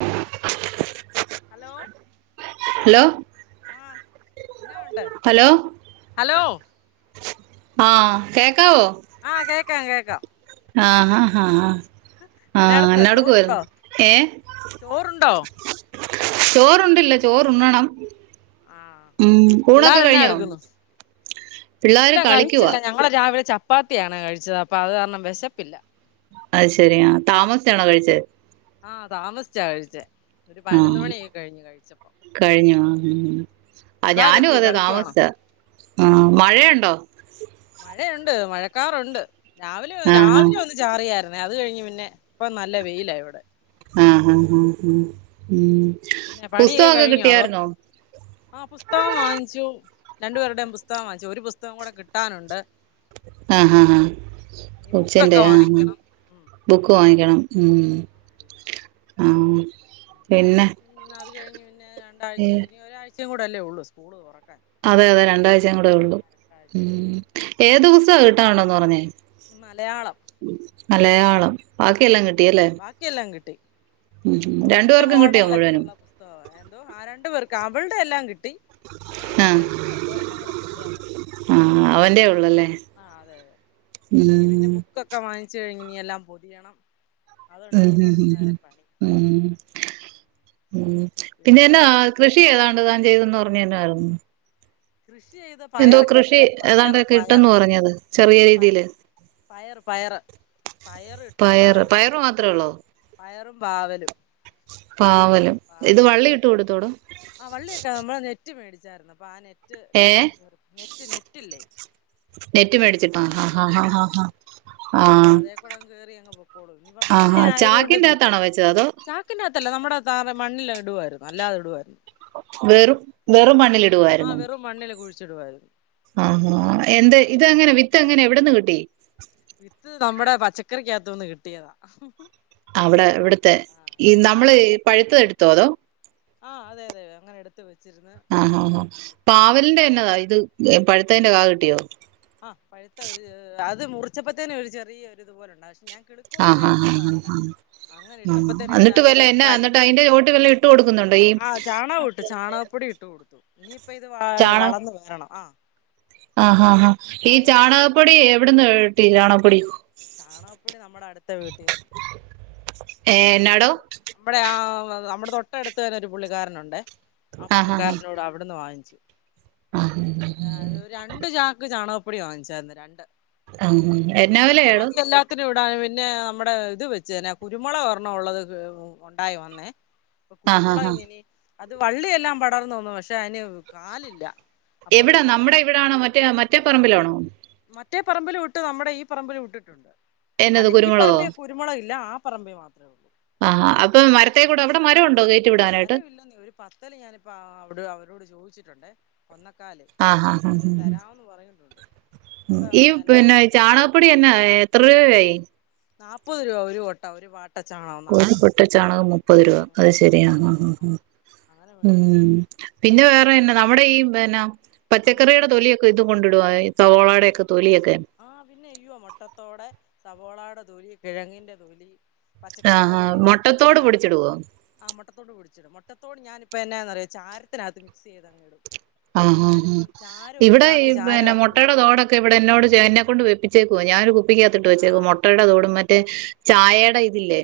Hello hello hello ആഹ് എന്നാ ഉണ്ട് ഹലോ ഹലോ ആഹ് കേക്കാവോ? ആഹ് കേക്കാം കേക്കാം ആഹ് ആഹ് ഹാ എന്നാ ആഹ് എടുക്കുവാ എന്ന ചോറുണ്ടോ എടുക്കുവായിരുന്നു? ഏഹേ? ചോറുണ്ടോ ചോറുണ്ടില്ല ചോറുണ്ണണം ആഹ് ഉം പിള്ളേർ ഊണൊക്കെ എന്നാ കഴിഞ്ഞോ? എടുക്കുന്നു പിള്ളേര് ഇല്ല കളിക്കുവാ കഴിച്ചില്ല ഞങ്ങള് രാവിലെ ചപ്പാത്തിയാണ് കഴിച്ചത് അപ്പൊ അത് കാരണം വിശപ്പില്ല അത് ശരി ആ താമസിച്ചാണോ കഴിച്ചത്? ആഹ് താമസിച്ച കഴിച്ചേ ഒരു പതിനൊന്ന് മണിയായി കഴിഞ്ഞു കഴിച്ചപ്പോ കഴിഞ്ഞോ ആ ഞാനും പിള്ളേരെത്തിയോ അതെ കളിക്കുവാണോ താമസിച്ച ആഹ് മഴയുണ്ടോ? മഴയുണ്ട് മഴക്കാറുണ്ട് രാവിലെ ആ ആ രാവിലെ ഒന്ന് ചാറിയായിരുന്നേ അത് കഴിഞ്ഞ് പിന്നെ ഇപ്പ നല്ല വെയില ഇവിടെ ആഹ് ആഹ് ഹ് ഹ് ഉം പിന്നെ പണിയൊക്കെ പുസ്തകമൊക്കെ കഴിഞ്ഞോ അതോ? കിട്ടിയായിരുന്നോ ആഹ് പുസ്തകം വാങ്ങിച്ചു രണ്ടു പേരുടെയും പുസ്തകം വാങ്ങിച്ചു ഒരു പുസ്തകം കൂടെ കിട്ടാനുണ്ട് ആഹ് ആഹ് ആഹ ഇനി കൊച്ചിന്റെ ബുക്കൊക്കെ ആഹ് ആഹ് വാങ്ങിക്കണം ഉം ബുക്ക് വാങ്ങിക്കണം ഉം ആ ബുക്ക് മേടിക്കണം ആഹ് പിന്നെ അത് കഴിഞ്ഞ് പിന്നെ രണ്ടാഴ്ച കഴിഞ്ഞ് ഒരാഴ്ചയും കൂടെ അല്ലേ ഉള്ളൂ സ്കൂള് തുറക്കാൻ അതെ അല്ലേ അതെ രണ്ട് ആഴ്ച കൂടെ ഉള്ളൂ ആ രണ്ടാഴ്ചയും കൂടെ ഉം ഏത് ഉണ്ടല്ലോ പുസ്തകം കിട്ടാനുണ്ടന്ന് പറഞ്ഞെ മലയാളം മലയാളം ബാക്കിയെല്ലാം കിട്ടിയല്ലെ ബാക്കി എല്ലാം കിട്ടി ഇപ്പൊ പുതിയ പേർക്കും കിട്ടിയോ മോഡലൊക്കെ മുഴുവനും ഉള്ള പുസ്തകം എന്തോ രണ്ട് പേർക്ക് അവള്ടെ എല്ലാം കിട്ടി ഇനി ആഹ് അവന്റേം കൂടെ ഒരെണ്ണം കൂടെ കിട്ടിയാ മതി ആഹ് അവന്റെ ഉള്ളല്ലെ ഉം ബുകൊക്കെ‌ വാങ്ങിച്ച് കഴിഞ്ഞ് ഇനി എല്ലാം പൊതിയണം അതുണ്ട് ഇനി ഉം കുറച്ചു ഉം നേരം പണി ഉം ഉം പിന്നെ പിന്നെന്നാ വേറെ കൃഷി ഏതാണ്ട് താൻ ചെയ്തെന്ന് പറഞ്ഞെ എന്നതായിരുന്നു കൃഷി ചെയ്ത എന്തൊ പയറൊക്കെ കൃഷി ആയിരുന്നു ഏതാണ്ട് പയറ് പയറ് കിട്ടന്ന് പറഞ്ഞാര്ന്ന് ചെറിയ ഉം പ രീതിയില് പയറ് പയറ് പയറ് ഇട്ട് പയറ് പയറ് പാവലിട്ട് മാത്രെ ആ ഉള്ളൊ പയറും പാവലും പാവലും ഇത് വള്ളി ഇട്ട് കൊടുത്തോട ആഹ് വള്ളിയൊക്കെ നമ്മളെ നെറ്റ് മേടിച്ചാര്ന്ന് അപ്പൊ ആഹ് നെറ്റ് കൂടെ ഏഹ് നെറ്റ് നെറ്റില്ലെ നെറ്റ് മേടിച്ചിട്ടാ ഹാ ഹാ ഹാ ഹാ മേടിച്ചിട്ടു അപ്പൊ ആഹ് അതേ കൂടങ്ങ് കേറി അങ് പൊക്കോളും ഇനിപ്പ മഴ ആഹാ അയത്കൊണ്ട് ചാക്കിന്റെ അകത്താണോ വെച്ചത് അതോ ച ക്കിന്റ അകത്തല്ലെ നമ്മടെ തറ മണ്ണിലത് ഇടുവാര്ന്നു അല്ലാതിടുവാര്ന്നു വെറും വെറും ആ മണ്ണിലിടുവാര്ന്നൊ വെറും മണ്ണില് കുഴ് ച്ചിടുവായിരുന്നു ആഹാ എന്തെ ഇതങ്ങനെ വിത്ത് എങ്ങനെ എവിടന്ന് കിട്ടി വിത്ത് നമ്മടെ പച്ചക്കറിക്കകത്തൂന്ന് കിട്ടിയത അവ്ടെ ഇവിടുത്തെ ഈ നമ്മള് പഴുത്തത് എടുത്തൊ അതോ ആഹ് അതെ അതെ അങ്ങനെ എടുത്ത് വെച്ചിരുന്ന് ആഹ് ആഹ് ആഹ് ഇട്ടതാ പാവൽന്റെ എന്നതാ ഇത് പഴുത്തതിന്റെ കാ കിട്ടിയോ ആഹ് പഴുത്ത ഒര് അത് മുറിച്ചപ്പൊത്തന്നെ ഒരു ചെറിയ ഒരു ഇത്പോലെണ്ടാ പക്ഷെ ഞാൻ കിളുക്കോന്ന് ആഹ് ആഹ് ആഹ് വിചാരിച്ചിട്ടതല്ല ആഹ് അങ്ങനെ ഇട്ടപ്പത്തേനും ആഹ് എന്നിട്ട് ഏതായാലും അത് വല്ല എന്നാ ഉണ്ടായി എന്നിട്ട് അതിന്റെ ചോട്ടി വല്ലൊ ഇട്ട് കൊടുക്കുന്നുണ്ടൊ ഈ ആ ചാണകം ചാണകപ്പൊടി ഇട്ട് കൊടുത്തു ഇനി ഇപ്പൊ ഇത് ചാണ വളർന്ന് വരണം ആഹ് ആഹ് ആഹ് ആഹ് ഈ ഉള്ളൂ ചാണകപ്പൊടി എവിട്ന്ന് കിട്ടി ചാണകപ്പൊടി ചാണകപ്പൊടി നമ്മടെ അടുത്ത വീട്ടീന്ന് കിട്ടി ഏഹ് അവിടൊരു പുള്ളി എന്നാടോ നമ്മടെ ആഹ് നമ്മടെ തൊട്ട അടുത്ത് തന്നെ ഒരു പുള്ളിക്കാരനുണ്ടെ ആഹ് പുള്ളിക്കാരനോട് അവിടുന്ന് വാങ്ങിച്ചു ആഹ് ആ ഒരു [unintelligible] രണ്ട് ചാക്ക് ചാണകപ്പൊടി വാങ്ങിച്ചാര്ന്ന് രണ്ട് ആഹ് എന്നാ വെലയാടൊ എല്ലാത്തിനിവ്ട പിന്നെ നമ്മടെ ഇത് വെച്ച് തന്നെ കുരുമുളക് ഒരണം ഉള്ളത് ഉണ്ടായി വന്നേ ഇപ്പൊ ആഹ് ആഹ് കുരുമുളക് ആഹ് എങ്ങനി അത് വള്ളിയെല്ലാം പടർന്നൊന്നു പക്ഷെ അയിന് കാലില്ല അപ്പൊ ഒരു എവിടാ കൊന്ന നമ്മുടെ ഇവിടാണൊ, മറ്റെ മറ്റെ പറമ്പിലാണോ. മറ്റേ പറമ്പിലും ഇട്ട് നമ്മുടെ ഈ പറമ്പിലും ഇട്ടിട്ടുണ്ട്. എന്നത് അല്ലെ ഈ കുരുമുളകോ പറമ്പില [unintelligible] കരുമുളക് ഇല്ല. ആ പറമ്പ് മാത്രെയൊള്ളു. ആഹ് അപ്പൊ മരത്തെക്കൂടെ അവിടെ മരം ഉണ്ടൊ ഗേ [unintelligible] മരവില്ലെന്നെ. ഒരു പത്തല് ഞാനിപ്പോ അ അവരോട് ചോദിച്ചിട്ടുണ്ട് ഒന്നക്കാല്. ആഹ് ഹഹ് ഹ് ഹ് ന്ന് പറഞ്ഞിട്ടുണ്ട് ഈ ഇപ്പം എന്നാ പിന്നെ ചാണകപ്പൊടി എന്നാ എത്ര രൂവയായി. നാപ്പത് രൂപ ഒരു കൊട്ട ഒരു വാ ഒരു കൊട്ട ചാണകം മുപ്പത് രൂപ. അത് ശരിയാ ആഹ് ഉം ആഹ് ഉം ഉം ആഹ് അങ്ങനെ മേടിച്ചു ഉം പിന്നെ വേറെന്നാ നമ്മുടെ ഈ പിന്നെ അഞ്ച് പച്ചക്കറിയുടെ കൊട്ട തൊലിയൊ ഇത് കൊണ്ടിടുവാ ഈ സവാളേടെ ഒക്കെ തൊലിയൊക്കെ ആഹ് പിന്നെ ഇയ്യോ മുട്ടത്തോട് സവോളയുടെ തൊലി. കിഴങ്ങിന്റെ തൊലി. ആഹ് ആഹ് മുട്ടത്തോട് പൊടിച്ചിടുവോ. ആഹ് മുട്ടത്തോട് പൊടിച്ച്ടും. മൊട്ടത്തോട് ഞാനിപ്പ എന്നാന്ന് അറിയുവോ ചാരത്തിനകത്ത് മിക്സ് ചെയ്ത് അങ്ങിടും. ആഹ് ആഹ് ആഹ് ഇവിടെ ഈ ചാക്ക് പിന്നെ ചാരമാക്കി മുട്ടയുടെ വെച്ചിട്ടുണ്ട് തോടൊ ത് ഇവ്ടെന്നോട് ചെ എന്നെ കൊണ്ട് വെപ്പിച്ചേക്ക്വ. ഞാ ഒരു കുപ്പിക്കാത്ത്ട്ട് വെച്ചേകുവ ആഹ് മൊട്ടേട തോടും മ റ്റ് ചായേട ഇതില്ലെ.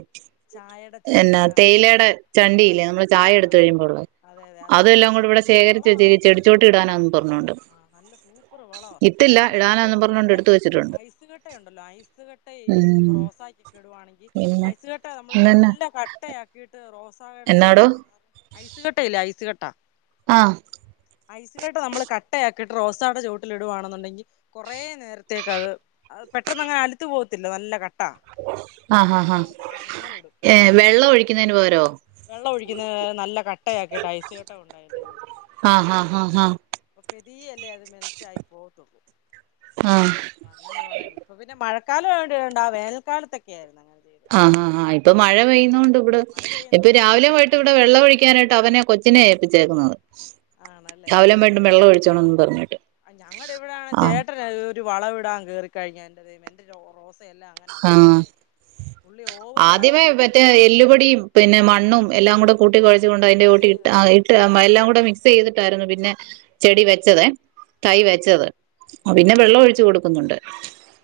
ചായേ എന്നാ തേയ്ലേട ചണ്ടിയില്ലേ ചണ്ടി ഞമള് ആഹ് ചായ ഇട്ത്ത് ആഹ് കഴിയുമ്പോള്ള. അതെ അതെ അതെക്ക നല്ലത് കോളാ ഇത് [unintelligible] ചെടിച്ചോട്ടി ഇടാനാന്നും പറ്ഞ്ഞോണ്ട്. ആ നല്ല സൂപ്പറ് വളവാ. പിന്നെ ഒണ്ട് ഇടാനാന്നും പിന്നെ പറഞ്ഞോണ്ട് നമ്മുടെ എടുത്ത് വെച്ചിട്ടുണ്ട് ഐസ്കട്ടെ ഒണ്ടല്ലോ ഐസ്കെട്ട ഈ ഉം പ്രോസാക്ക്ക്ക്ടുവാണെങ്കി പിന്നെ ഐസ്ക ട്ട നമ്മള് ഇന്നെന്നാ നല്ല കട്ടയാക്കിട്ട് റോസായ്ട എന്നാടോ ചോട്ടിലൊ [unintelligible] ന്ന് ഐസ്കട്ട ഇല്ലെ ഐസ്കട്ട ആഹ് ഐസ്കട്ട നമ്മള് ക ട്ട ആക്കിയിട്ട് റോസാട ചോട്ടിലിടുവാണെന്ന്ണ്ടെങ്കി കൊറേ നേരത്തേക്ക് അത് അത് പെട്ടെന്നങ്ങ് അലുത്ത് പോകത്തില്ല നല്ല കട്ട. ആ ഹാ ഹാ ഏ വെള്ളൊഴ്ക്ക്ന്നെന് പകരോ. വെള്ളൊഴിക്ക്ന്നത് നല്ല കട്ടയാക്കിയിട്ട് ഐസ് കട്ട കൊണ്ടയ്ന്റ ചോട്ട്ല് ആഹ് ഹ ഹ ആഹ് അപ് പെതീയെലെ. അത് മെൽറ്റായ് പോത്തൊള്ളു. ആഹ് അങ്ങന കൊറെ. ഇപ്പ പിന്ന മഴക്കാലവായോണ്ടിടണ്ട ആ വേനൽക്കാലത്തെക്കെയാര്ന്ന് അങ്ങന ചെയ്യല്. ആഹാ ഹ. ഇപ്പം മഴ പെയ്ന്നോണ്ട് ഇബ്ട് മഴ ഇപ്പ പെയ്യുന്നോണ്ട് രാവിലെ പൊയ്ട്ട് കൊഴപ്പ ഇവ്ട വെള്ള ഒഴി ക്കാനായിട്ട് അവനെ കൊച്ച്നെ ഏപ്പിച്ചേക്ക്ന്നത്. ആണല്ലേ രാവിലെ ആഹ് ആഹ് വൈകിട്ടും വെള്ളം ഒഴ്‌ച്ചോണംന്ന് പർഞ്ഞട്ട് ആഹ് ഞങ്ങടെ ഇവിടാണെ ആഹ് ചേട്ടന് ഒരു വളവ്ടാം കേറിക്കഴ്‌ഞ്ഞ എന്റെ ദൈവമെ എന്റരൊ റോസെയെല്ലാ ആ അങ്ങനാന്നെ പോയെ പുള്ളി ഓവർ വളം ആദ്യമേ കയറ്റി വറ്റേ അങ്ങ് കിടക്കും എല്ലുപൊടിം പിന്നെ മണ്ണും എല്ലാം കൂടക്കൂട്ടി കൊഴച്ച്കൊണ്ട് അയ്ന്റ മിക്സ് ചൊട്ടി ഇട്ട ചെയ്ത് ആ ഇ ട്ട് മ എല്ലാകുടെ മിക്സെയ്തട്ടാര്ന്ന് പിന്നെ ചെടി വെച്ചതെ. തൈ ആഹ് വെച്ചത് ആ ഉം പിന്നെ വെള്ളൊഴ്‌ച്ച് കൊട്ക്കുന്നുണ്ട്.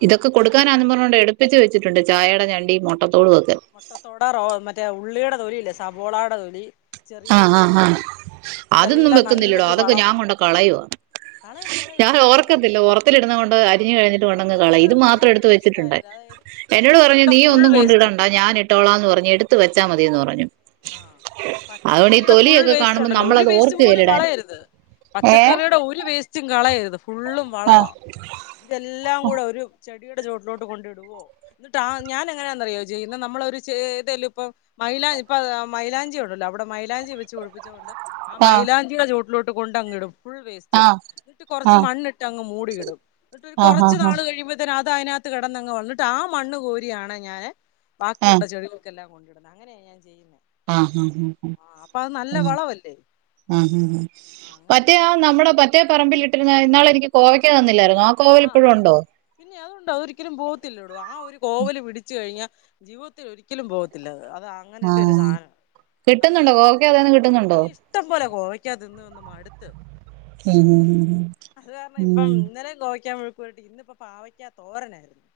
ഇതൊക്ക ആഹ് കൊട്ക്കാനാന്ന് പർഞ്ഞൊണ്ട് എട് ഒപ്പിച്ച് വെച്ച്ട്ടൊണ്ട്. ചായെട ഞണ്ടിം മൊട്ടത്തോടു ഒക്കെ. മൊട്ടത്തോട് റോ മറ്റെ ഉള്ളിടെ, തൊലില്ലെ സവോളാട തൊലി ചെറിയ ആ അ ഉള്ളിയുടെ ഹ തൊലി അതൊന്നും ഇതെല്ലാം വെക്ക്ന്നില്ലടോ നല്ലൊരു അതൊക്കെ ഞാ വളവാ കൊണ്ട് കളയ്യാണ്. കളയല്ല് കളയല്ല് ഞാന് ഇതെല്ലാം ഓർക്കത്തില്ലാ നമ്മളീ [unintelligible] കൊണ്ട് അരിഞ്ഞ് ആഹ് കഴിഞ്ഞിട്ട് കൊണ്ടങ്ങ് കളയും മൊറത്തിലിട്ട് ഇത് മാത്രം ഏത് എട്ത്ത് വേസ്റ്റ് വെച്ചിട്ടൊണ്ട് ആയാലും അതായത് എന്നോട് പറഞ്ഞു പച്ചക്കറിയുടെ നീ ഫുൾ ഒന്നും വേസ്റ്റും കൊണ്ടിടെണ്ടാ ഞാന് ഇട്ടോളാന്ന് പറഞ്ഞു എടുത്ത് വെച്ചാ മതിയെന്ന് പറഞ്ഞു അതുകൊണ്ട് ഈ പച്ചക്കറീടെ ഫുൾ തൊലിയൊക്കെ കാണുമ്പോൾ വേസ്റ്റൊണ്ടല്ലോ ഒര് നമ്മളത് വേസ്റ്റ് പോലും ഓർക്കുകയില്ലടാൻ കളയര്ത് ഏ പച്ചക്കറിടെ ടെ ഒരു വേസ്റ്റും കളയര്ത് ഫുള്ളും ആ വളവാ ഇതെല്ലാം കൂടെ ഒരു ചെടിടേ ചോട്ടിലോട്ട് കൊണ്ടിടുവോ ഇന്ന്ട്ട് ആഹ് ഞാനെങ്ങനാന്നറിയോ ചെയ്യുന്നെ നമ്മളൊരു ചേ ഏതേലും ഇപ്പം മൈലാ ഇപ്പ ആഹ് മൈലാഞ്ചി ഒണ്ടല്ലോ അവിടെ മൈലാഞ്ചി വെച്ച് പിടിപ്പിച്ച കൊണ്ട് ആ മൈലാഞ്ചീടെ ചോട്ടിലോട്ട് കൊണ്ടങ്ങിടും ഫുൾ ആ വേസ്റ്റും ആ ഇന്ന്ട്ട് കൊറച്ച് ആ മണ്ണ്ട്ടങ്ങ് മുടീ ഇടും ഇന്നട്ടൊരു ആ കൊറച്ച് നാള് ആ കഴിയിമ്പ ത്തേന് അതയ്നാത്ത് കെടന്നങ്ങ് വള ഇന്നട്ട് ആ മണ്ണ് കോരിയാണ് ഞാന് ബാക്കിയൊള്ള ചെടികളൊ ക്കെല്ലാം കൊണ്ട് ഇട്ന്നെ അങ്ങനെയാ ഞാൻ ചെയ്യ്ന്നെ ആ ആ ആ ആഹ് അപ്പ അത് നല്ല വളവല്ലേ ആഹ് ആഹ് ആഹ് ആ അങ്ങനെ മറ്റേ ആ ചെയ്താ മതി നമ്മടെ മറ്റേ പറമ്പിലി ഇടുന്നെ ഇന്നാളെനിക്ക് കോവയ്ക്ക തന്നില്ലായിരുന്നോ? ആഹ് ആഹ് പിന്നെ അതൊണ്ട് അതൊരിക്കലും പോകത്തില്ലടോ ആഹ് ഒരു കോവല് പിടിച്ചു കഴിഞ്ഞാ ജീവിതത്തിലൊരിക്കലും പോവത്തില്ല അത് അതാ ആഹ് കിട്ടുന്നൊണ്ടോ കോവക്ക അതേന്ന് കിട്ടുന്നൊണ്ടോ? ഇഷ്ട്ടം പോലെ കോവയ്ക്ക തിന്ന് തിന്ന് മടുത്ത് ഉം ഉം അത് കാര്ണം ഉം ഇപ്പം ഉം. ഇന്നലെ കോവയ്ക്കാ മെഴുക്കു പെരട്ടി ഇന്നിപ്പോ പാവയ്ക്കാ തോരനായിരുന്നു.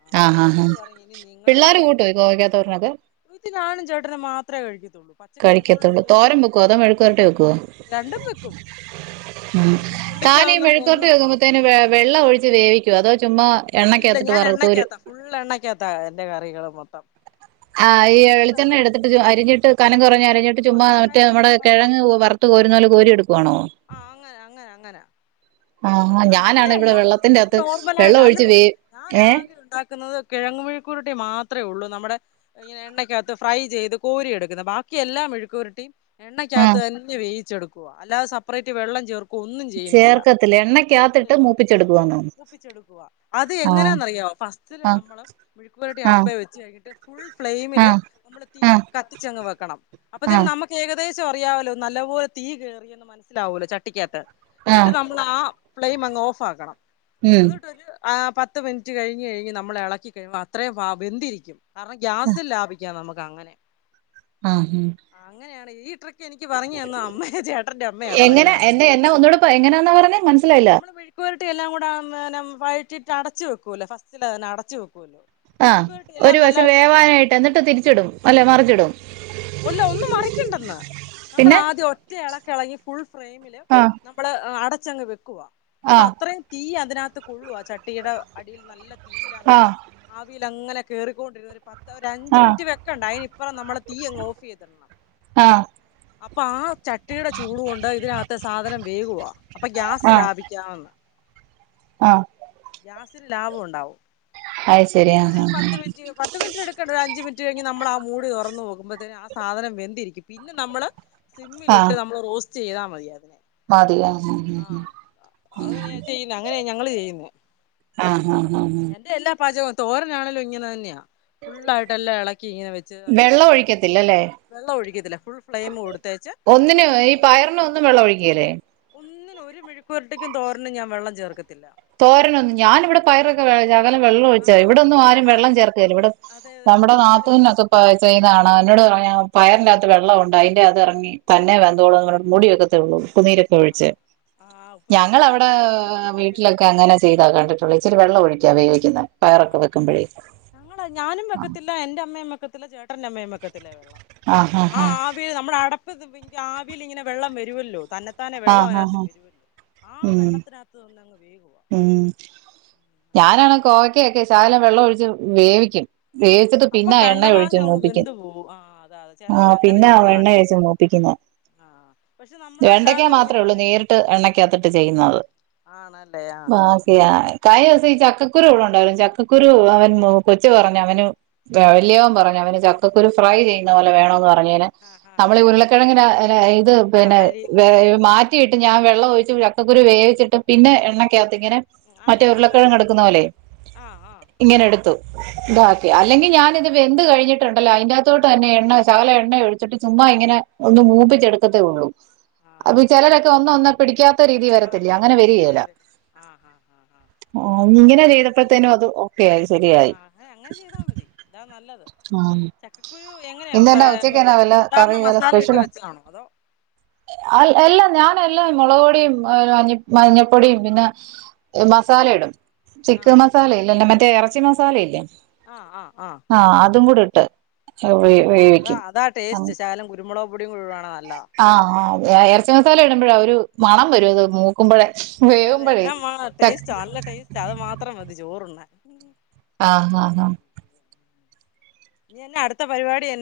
ആ ആഹ് അപ്പൊ ആഹ് എന്നോട് ആഹ് പറഞ്ഞു ഇനി പിള്ളാര് കൂട്ടുവോ ഈ കോവക്കാത്തോരനൊക്കെ? ത്തി ഞാനും ചേട്ടനും മാത്രേ കഴിക്കത്തുള്ളൂ പ കഴിക്കത്തൊള്ളൂ തോരം വെക്കുവോ അതോ മെഴുക്കുവരട്ടി വെക്കുവോ? രണ്ടും വെക്കും ആ ഉം ഈ താനീ പുള്ളിക്കാവൊന്നും മെഴുക്കുവരട്ടി എന്നും വെക്കുമ്പത്തേനും വെ വെള്ളം ഒഴിച്ച് വേവിക്കുവോ അതോ ചുമ്മാ എണ്ണക്കാത്തിട്ട് വറ് കോരും ഫുള്ള് എണ്ണക്കാത്താ എന്റെ കറികള് മൊത്തം ആഹ് ഈ ഒന്നിലും വെള്ളം വെളിച്ചണ്ണ എടുത്തിട്ട് ചു ഒഴിക്കത്തില്ല അരിഞ്ഞിട്ട് കനം ആ കൊറഞ്ഞരിഞ്ഞിട്ട് വ ചുമ്മാ കഴ മറ്റേ നമ്മടെ വഴറ്റി കെഴങ്ങ് പോ വറ് ത്തിട്ട് കോരുന്ന പോലെ കോരി എടുക്കുവാണോ? ആഹ് അങ്ങനാ അങ്ങനാ അങ്ങനാ ആഹാ ഞാനാണ് ഇവിടെ അങ്ങനല്ലാ വെള്ളത്തിന്റെ ഞാൻ അകത്ത് വെള്ളം ഒഴിച്ച് നോർമലായിട്ടല്ലടോ വേ ഏ ഞാനാകെ ഒണ്ടാക്കുന്നത് കെഴങ്ങുമെഴുക്കുവരട്ടി മാത്രേ ഒള്ളൂ നമ്മടെ ഇങ്ങനെ എണ്ണക്കാത്ത് ഫ്രൈ ചെയ്ത് കോരി എടുക്കുന്നെ ബാക്കി എല്ലാം മെഴുക്കുവരട്ടിം ആ എണ്ണക്കകത്ത് തന്നെ വേവിച്ചെടുക്കുവാ അല്ലാതെ സെപ്പറേറ്റ് വെള്ളം ചേർ ചേർക്കത്തില്ലാ എണ്ണക്കാത്തിട്ട് മൂപ്പിച്ചെടുക്കുവാന്നോ മൂപ്പിച്ചെടുക്കുവാ അത് ആ എങ്ങനാന്നറിയാവോ ഫസ്റ്റില് ആ നമ്മള് മെഴുക്കു വരട്ടി ആ അടുപ്പേ വെച്ച് കഴിഞ്ഞിട്ട് ഫുൾ ആ ഫ്ലെയ്മില് നമ്മള് തീ ആ കത്തിച്ചങ്ങ് വെക്കണം അപ്പത്തേനും നമ്മക്കേകദേശം അറിയാവല്ലോ നല്ലപോലെ തീ കേറിയെന്നും മനസ്സിലാവോല്ലോ ചട്ടിക്കാത്ത് ആ ആ ഇന്നിട്ട് നമ്മളാ ഫ്ലെയിംമങ്ങ് ഓഫാക്കണം. ഉം അന്ന്ട്ടൊരു ആഹ് പത്ത് മിൻറ്റ് കഴിഞ്ഞ് കഴിഞ്ഞ് നമ്മളെളക്കി കഴിയുമ്പോ അത്രയും ഭാ വെന്തിരിക്കും കാരണം ആ ഗ്യാസും ലാഭിക്കാം നമ്മക്കങ്ങനെ ആഹ് ഉം ആഹ് ആങ്ങനെയാണ് ഈ ട്രി ക്കെനിക്ക് പറഞ്ഞ് തന്നെ അമ്മയാ ചേട്ടന്റെ അമ്മയാ പറഞ്ഞ് എങ്ങനെ തന്നെ എന്നെ എന്നെ ഒന്നൂടെ പ എങ്ങനാന്നാ പറഞ്ഞെ മനസ്സിലായില്ല നമ്മള് മെഴ് ക്കുവരട്ടി എല്ലാം കൂടെ അന്നേരം വഴറ്റീട്ട് അടച്ചു വെക്കൂല്ലോ ഫസ്റ്റില്തന്നെ അടച്ചു വെക്കൂല്ലോ ആഹ് മെഴുക്കുപുരട്ടി ഒരു എല്ലാം വശം നല്ലായിട്ട് വേവാനായിട്ട് എന്നിട്ട് തിരിച്ചിടും അല്ലേ മറിച്ചിടും ഒല്ലാ ഒന്നും മറിക്കണ്ടെന്ന് പിന്നെ നമ്മളാദ്യം ഒറ്റ എളക്കെളകി ഫുൾ ഫ്രെയിമില് ആ നമ്മള് അടച്ചങ്ങ് വെക്കുവാ ആ അപ്പ അത്രയും തീ അതിനകത്ത് കൊള്ളും ആഹ് ചട്ടീടെ അടിയിൽ നല്ല ആ തീയിലങ്ങനെ ആവിയിലങ്ങനെ കേറിക്കൊണ്ടിരുന്നൊരു പത്ത് ഒരു അഞ്ചു ആ മിനിറ്റ് വെക്കണ്ട അയ്നിപ്പറം നമ്മള് തീയങ്ങ് ഓഫെയ്തിടണം ആ അപ്പാ ചട്ട് ചട്ടീടെ ചൂടു കൊണ്ട് ഇതിനകത്തെ സാധനം വേകുവാ അപ്പൊ ഗ്യാസ് ലാഭിക്കാന്ന് അഹ് ഗ്യാസിന് ലാഭം ഉണ്ടാവും അത് ശരി ആ എന്നിട്ടൊരു ആ പത്ത് മിൻറ്റ് പത്ത് മിൻറ്റെടുക്കണ്ട ഒരഞ്ച് മിൻറ്റ് കഴിഞ് നമ്മളാ മൂടി തുറന്നു പോകും മ്പത്തേനും ആ സാധനം വെന്തിരിക്കും പിന്നെ നമ്മള് ആ സിമ്മിലിട്ട് നമ്മള് റോസ്റ്റൈയ്താ മതി അതിനെ. മതി ആ ആഹ് ആ അങ്ങനെയ ചെയ്യുന്ന അങ്ങനെയ ഞങ്ങള് ചെയ്യുന്നെ. ആഹ് അഹ് അഹ് ഇവ്ടെ എല്ലാ പാചകവും തോരനാണേലും ഇങ്ങനെ തന്നെയാ ഫുള്ളായിട്ട് എല്ലാം എളക്കി ഇങ്ങനെ വെച്ച് അത്തിപ്പ ഒഴിക്കത്തില്ലലേ? വെള്ളം ഒഴിക്കത്തില്ല ഫുൾ ഫ്ലെയിം കൊടുത്തേച്ച് ഒന്നിനും പത്ത് ഈ മിനിറ്റത് പയറിന് ഒന്നും വെള്ളം ഒഴിക്കുകേലേ ഒന്നിനും ഒരു മെഴ്ക്കുവര്ട്ടിക്കും തോരനും ഞാ വെള്ളം ചേർക്കത്തില്ല തോരനൊന്നും ഞാനിവിടെ പയറൊക്കെ വേ ശകലം വെള്ളം ഒഴിച്ചാ ആഹ് ഇവിടൊന്നും ആരും ഞാൻ വെള്ളം ചേർക്കേല്ല ഇവിടെ അതെ അതെ നമ്മടെ ഇന്നാളി നാത്തുന്നൊക്കെ പറഞ്ഞു പാ പെയ്ന്നാണ എന്നോട് പറഞ്ഞ് പയറിന്റാത്ത് വെള്ളവുണ്ട് അയ്ന്റതെർങ്ങി തന്നെ വെന്തോളുംന്നർഞ്ഞ് മൂടിവെക്കത്തെയുള്ളൂ ഉപ്പുന്നീര് ഒഴിച്ച് ആഹ് ആഹ് ഉപ്പുനീര് ഒഴിച്ച് ഞങ്ങളവിട കഴിയുമ്പോ അതിനകത്ത് ചെറിയ വെള്ളം വരുവല്ലോ ചെയ്താ കണ്ടിട്ടുള്ള ഇച്ചരി വെള്ള ഒഴിക്ക വേവിക്കുന്ന പയറൊക്കെ വെക്കുമ്പോഴേക്കും ഞങ്ങളെ ഞാനും വെക്കത്തില്ല എന്റെ അമ്മയും വെക്കത്തില്ല ചേട്ടന്റെ അമ്മയും വെക്കത്തില്ല വെള്ളം ആഹ് ആ വിയിൽ നമ്മുടെ അടപ്പ് ആവിയിൽ ഇങ്ങനെ വെള്ളം വരുമല്ലോ തന്ന താനെ വെള്ളം ആഹ് അതിനകത്ത് ആഹ് വരുവല്ലോ ആ ഉം വെള്ളത്തിനകത്ത് നിന്നങ്ങ് വേകുവാ ഉം ഉം അങ്ങനെയാ ഞാനാണ് ചെയ്യുന്നത് കോവക്കക്കെ ശകലം വെള്ളം ഒഴിച്ച് വേവിക്കും വേവിച്ചിട്ട് അപ്പൊ പിന്നെ എണ്ണ ഒഴിച്ച് കണ്ടമാനം അങ്ങ് മൂപ്പിക്കുന്ന വെന്ത് പോവും ആ അതാ അതെ ചിലവര് ആഹ് അങ്ങനെ പിന്നെ ആ ചെയ്യുന്ന എണ്ണ കണ്ടിട്ടുണ്ട് ഒഴിച്ച് മൂപ്പിക്കുന്ന ആഹ് പക്ഷെ വെണ്ടയ്ക്ക നമ്മളല്ലാതെ മാത്രേള്ളൂ ഇങ്ങനാണ് നേരിട്ട് എണ്ണയ്ക്കകത്തിട്ട് ചെയ്യുന്നത് ആണല്ലേ ആഹ് ആഹ് ആക്ക കഴിഞ്ഞ ദിവസം ഈ ചക്കക്കുരു ഇവിടെ ഉണ്ടാവാലും ചക്കക്കുരു അവൻ കൊച്ചു പറഞ്ഞു അവന് വ വലിയവൻ പറഞ്ഞ് അവന് ചക്കക്കുരു ഫ്രൈ ചെയ്യുന്ന പോലെ വേണോന്ന് പറഞ്ഞെന് ആഹ് ആഹ് അവൾ ആഹ് ആഹ് ഉരുളക്കിഴങ്ങിന ഇത് ആഹ് പിന്നെ അരിയുന്ന മാറ്റി റ്റിട്ട് ഞാൻ വെള്ളം ഒഴിച്ചും ചക്കക്കുരു വേവിച്ചിട്ടും പിന്നെ വേവിച്ചിട്ട് എണ്ണക്കകത്തി ഇങ്ങനെ ഉം ഉം മറ്റേ അങ്ങനെ ചെയ്താലും ഉരുളക്കിഴങ്ങ് മതി എടുക്കുന്ന പോലെ ആഹ് ആഹ് ഇങ്ങനെ എടുത്തു ഉം ഇതാക്കി അല്ലെങ്കിൽ ഞാനിത് വെന്ത് കഴിഞ്ഞിട്ടുണ്ടല്ലോ അതിന്റെകത്തോട്ട് തന്നെ എണ്ണ ശകലം എണ്ണയൊഴിച്ചിട്ട് ചുമ്മ ഇങ്ങനെ ഒന്ന് ഉം മൂപ്പിച്ചെടുക്കത്തേ ഉള്ളൂ അപ്പൊ ആഹ് ചിലരൊക്കെ അങ്ങനെയല്ലേ ഒന്ന് ഒന്ന് പിടിക്കാത്ത രീതി വര ആ ത്തില്ലേ അങ്ങനെ വരികേല വരും വരും ആഹ് ആഹ് ആഹ് ഓഹ് ആഹ് അത് ഇങ്ങനെ അങ്ങനെ ചെയ്യും ചെയ്തപ്പോഴത്തേനും അത് ഓക്കെ ആയി ശരിയായി ആഹ് അങ്ങനെ ചെയ്താ മതി ഇതാ നല്ലത് ആഹ് ചക്കക്കുരു എങ്ങനെയാ ഇന്നന്നാ ഫ്ര- മറ്റേ ഉച്ചക്കന്നാ വല്ല സാധാരണ കറി വല്ല മസാല ഇട്ട് സ്പെഷ്യൽ വെച്ചതാണോ അതോ അൽ എല്ലാം ഞാൻ എല്ലാം മുളക് പൊടിയും മഞ്ഞപ്പൊടിയും പിന്നെ മസാലയിടും ചിക്കൻ ആഹ് മസാലയില്ലല്ല മറ്റേ ഇറച്ചി മസാലയില്ലേ ആഹ് ആഹ് ആഹ് ആഹ് അതും കൂടിട്ട് ഉം അതാ അതാ ആഹ് ടേസ്റ്റ് ശകലം കുരുമുളക് പൊടിയും കൂടിടുവാണേ നല്ലാ ആഹ് അ ഇറച്ചി മസാല ഇടുമ്പോഴ ഒരു മണം വരും അത് മൂ ക്കുമ്പഴേ വേവുമ്പഴേ ച്ചത് മാത്രം മതി ചോറുണ്ണാൻ ഇനി ആഹ് ആഹ് ആഹ് ഇനിയെല്ലാം അടുത്ത പരിപാടി എന്